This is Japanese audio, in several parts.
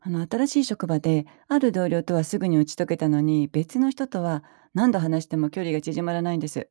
あの、新しい職場である同僚とはすぐに打ち解けたのに、別の人とは何度話しても距離が縮まらないんです。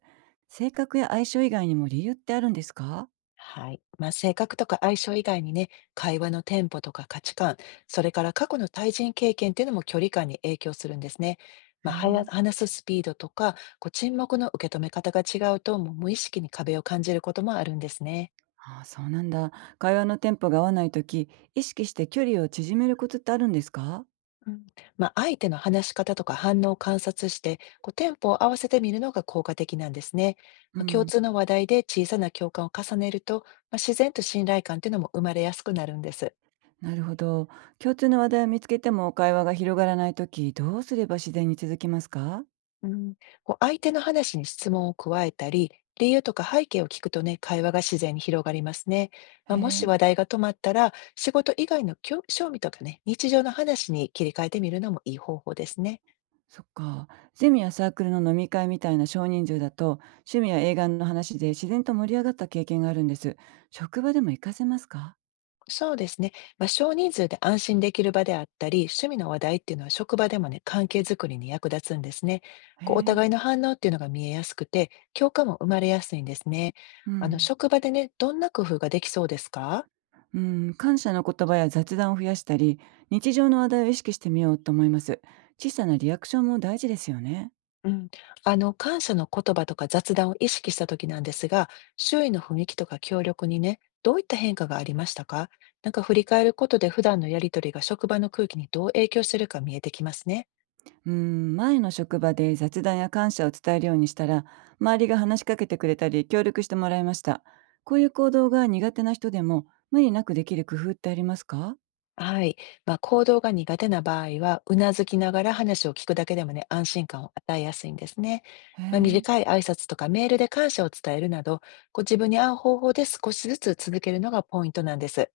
性格や相性以外にも理由ってあるんですか？はい。性格とか相性以外にね、会話のテンポとか価値観、それから過去の対人経験っていうのも距離感に影響するんですね。へはやえ。話すスピードとか、沈黙の受け止め方が違うと、もう無意識に壁を感じることもあるんですね。ああ、そうなんだ。会話のテンポが合わないとき、意識して距離を縮めるコツってあるんですか？うん、相手の話し方とか反応を観察して、テンポを合わせてみるのが効果的なんですね。う共ん。通の話題で小さな共感を重ねると、自然と信頼感っていうのも生まれやすくなるんです。なるほど。共通の話題を見つけても会話が広がらないとき、どうすれば自然に続きますか？うん、相手の話に質問を加えたり、理由とか背景を聞くとね、会話が自然に広がりますね。へもしえ。話題が止まったら、仕事以外の興趣味とかね、日常の話に切り替えてみるのもいい方法ですね。そっか。ゼミやサークルの飲み会みたいな少人数だと、趣味や映画の話で自然と盛り上がった経験があるんです。職場でも活かせますか？そうですね。少人数で安心できる場であったり、趣味の話題っていうのは職場でもね、関係づくりに役立つんですね。へおえ。互いの反応っていうのが見えやすくて、共感も生まれやすいんですね。うん。職場でね、どんな工夫ができそうですか？うん。感謝の言葉や雑談を増やしたり、日常の話題を意識してみようと思います。小さなリアクションも大事ですよね。うん、感謝の言葉とか雑談を意識した時なんですが、周囲の雰囲気とか協力にね、どういった変化がありましたか？なんか振り返ることで普段のやりとりが職場の空気にどう影響してるか見えてきますね。うん。前の職場で雑談や感謝を伝えるようにしたら、周りが話しかけてくれたり、協力してもらいました。こういう行動が苦手な人でも、無理なくできる工夫ってありますか？はい。行動が苦手な場合は、うなずきながら話を聞くだけでもね、安心感を与えやすいんですね。へえ。短い挨拶とかメールで感謝を伝えるなど、自分に合う方法で少しずつ続けるのがポイントなんです。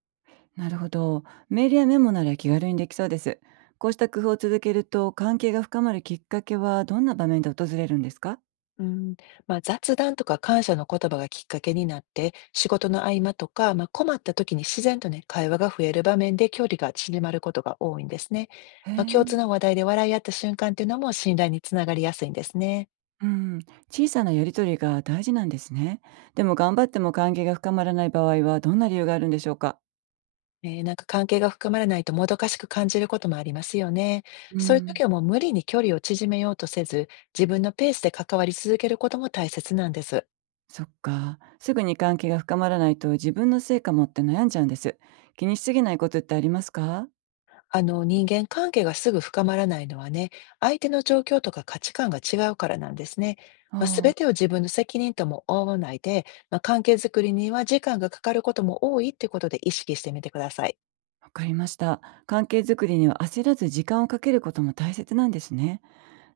なるほど。メールやメモなら気軽にできそうです。こうした工夫を続けると関係が深まるきっかけはどんな場面で訪れるんですか？うん、雑談とか感謝の言葉がきっかけになって、仕事の合間とか、困った時に自然とね、会話が増える場面で距離が縮まることが多いんですね。へ共通え。の話題で笑い合った瞬間っていうのも信頼につながりやすいんですね。うん。小さなやりとりが大事なんですね。でも頑張っても関係が深まらない場合はどんな理由があるんでしょうか？なんか関係が深まらないともどかしく感じることもありますよね。うそういうん。時はもう無理に距離を縮めようとせず、自分のペースで関わり続けることも大切なんです。そっか。すぐに関係が深まらないと自分のせいかもって悩んじゃうんです。気にしすぎないことってありますか？あの、人間関係がすぐ深まらないのはね、相手の状況とか価値観が違うからなんですね。ああ、全てを自分の責任とも思わないで、関係づくりには時間がかかることも多いってことで意識してみてください。わかりました。関係づくりには焦らず時間をかけることも大切なんですね。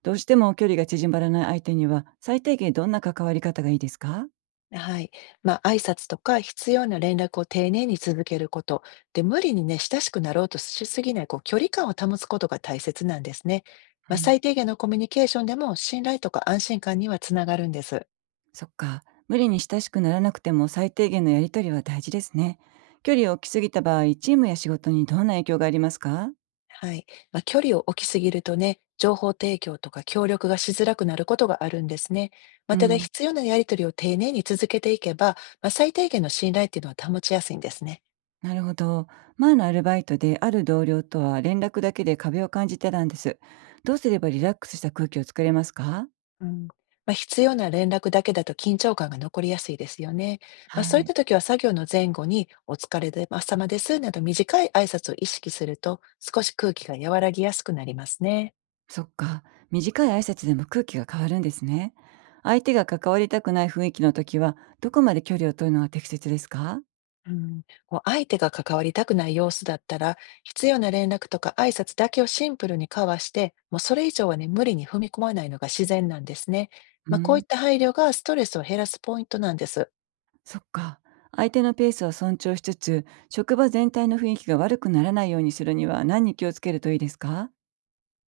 どうしても距離が縮まらない相手には、最低限どんな関わり方がいいですか？はい。挨拶とか必要な連絡を丁寧に続けること。で、無理にね、親しくなろうとしすぎない、距離感を保つことが大切なんですね。うん、最低限のコミュニケーションでも信頼とか安心感にはつながるんです。そっか。無理に親しくならなくても最低限のやりとりは大事ですね。距離を置きすぎた場合、チームや仕事にどんな影響がありますか？はい。距離を置きすぎるとね、情報提供とか協力がしづらくなることがあるんですね。うただん、必要なやり取りを丁寧に続けていけば、最低限の信頼っていうのは保ちやすいんですね。なるほど。前のアルバイトである同僚とは連絡だけで壁を感じてたんです。どうすればリラックスした空気を作れますか？うん。必要な連絡だけだと緊張感が残りやすいですよね。そうはいっい。た時は作業の前後にお疲れで様ですなど短い挨拶を意識すると少し空気が和らぎやすくなりますね。そっか。短い挨拶でも空気が変わるんですね。相手が関わりたくない雰囲気の時は、どこまで距離を取るのが適切ですか？うん、相手が関わりたくない様子だったら、必要な連絡とか挨拶だけをシンプルに交わして、もうそれ以上はね、無理に踏み込まないのが自然なんですね。うこういん、った配慮がストレスを減らすポイントなんです。そっか。相手のペースを尊重しつつ、職場全体の雰囲気が悪くならないようにするには何に気をつけるといいですか？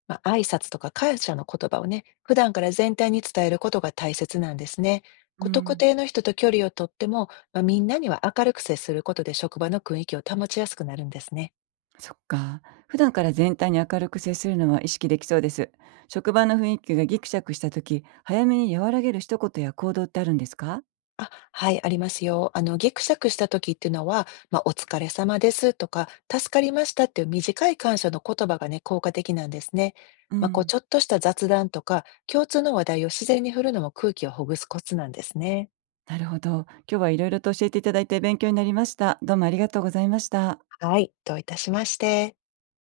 挨拶とか感謝の言葉をね、普段から全体に伝えることが大切なんですね。う特ん、定の人と距離をとっても、みんなには明るく接することで職場の雰囲気を保ちやすくなるんですね。そっか。普段から全体に明るく接するのは意識できそうです。職場の雰囲気がギクシャクした時、早めに和らげる一言や行動ってあるんですか？あ、はい、ありますよ。ぎくしした時っていうのは、お疲れ様ですとか、助かりましたっていう短い感謝の言葉がね、効果的なんですね。うん。ちょっとした雑談とか、共通の話題を自然に振るのも空気をほぐすコツなんですね。なるほど。今日はいろいろと教えていただいて勉強になりました。どうもありがとうございました。はい、どういたしまして。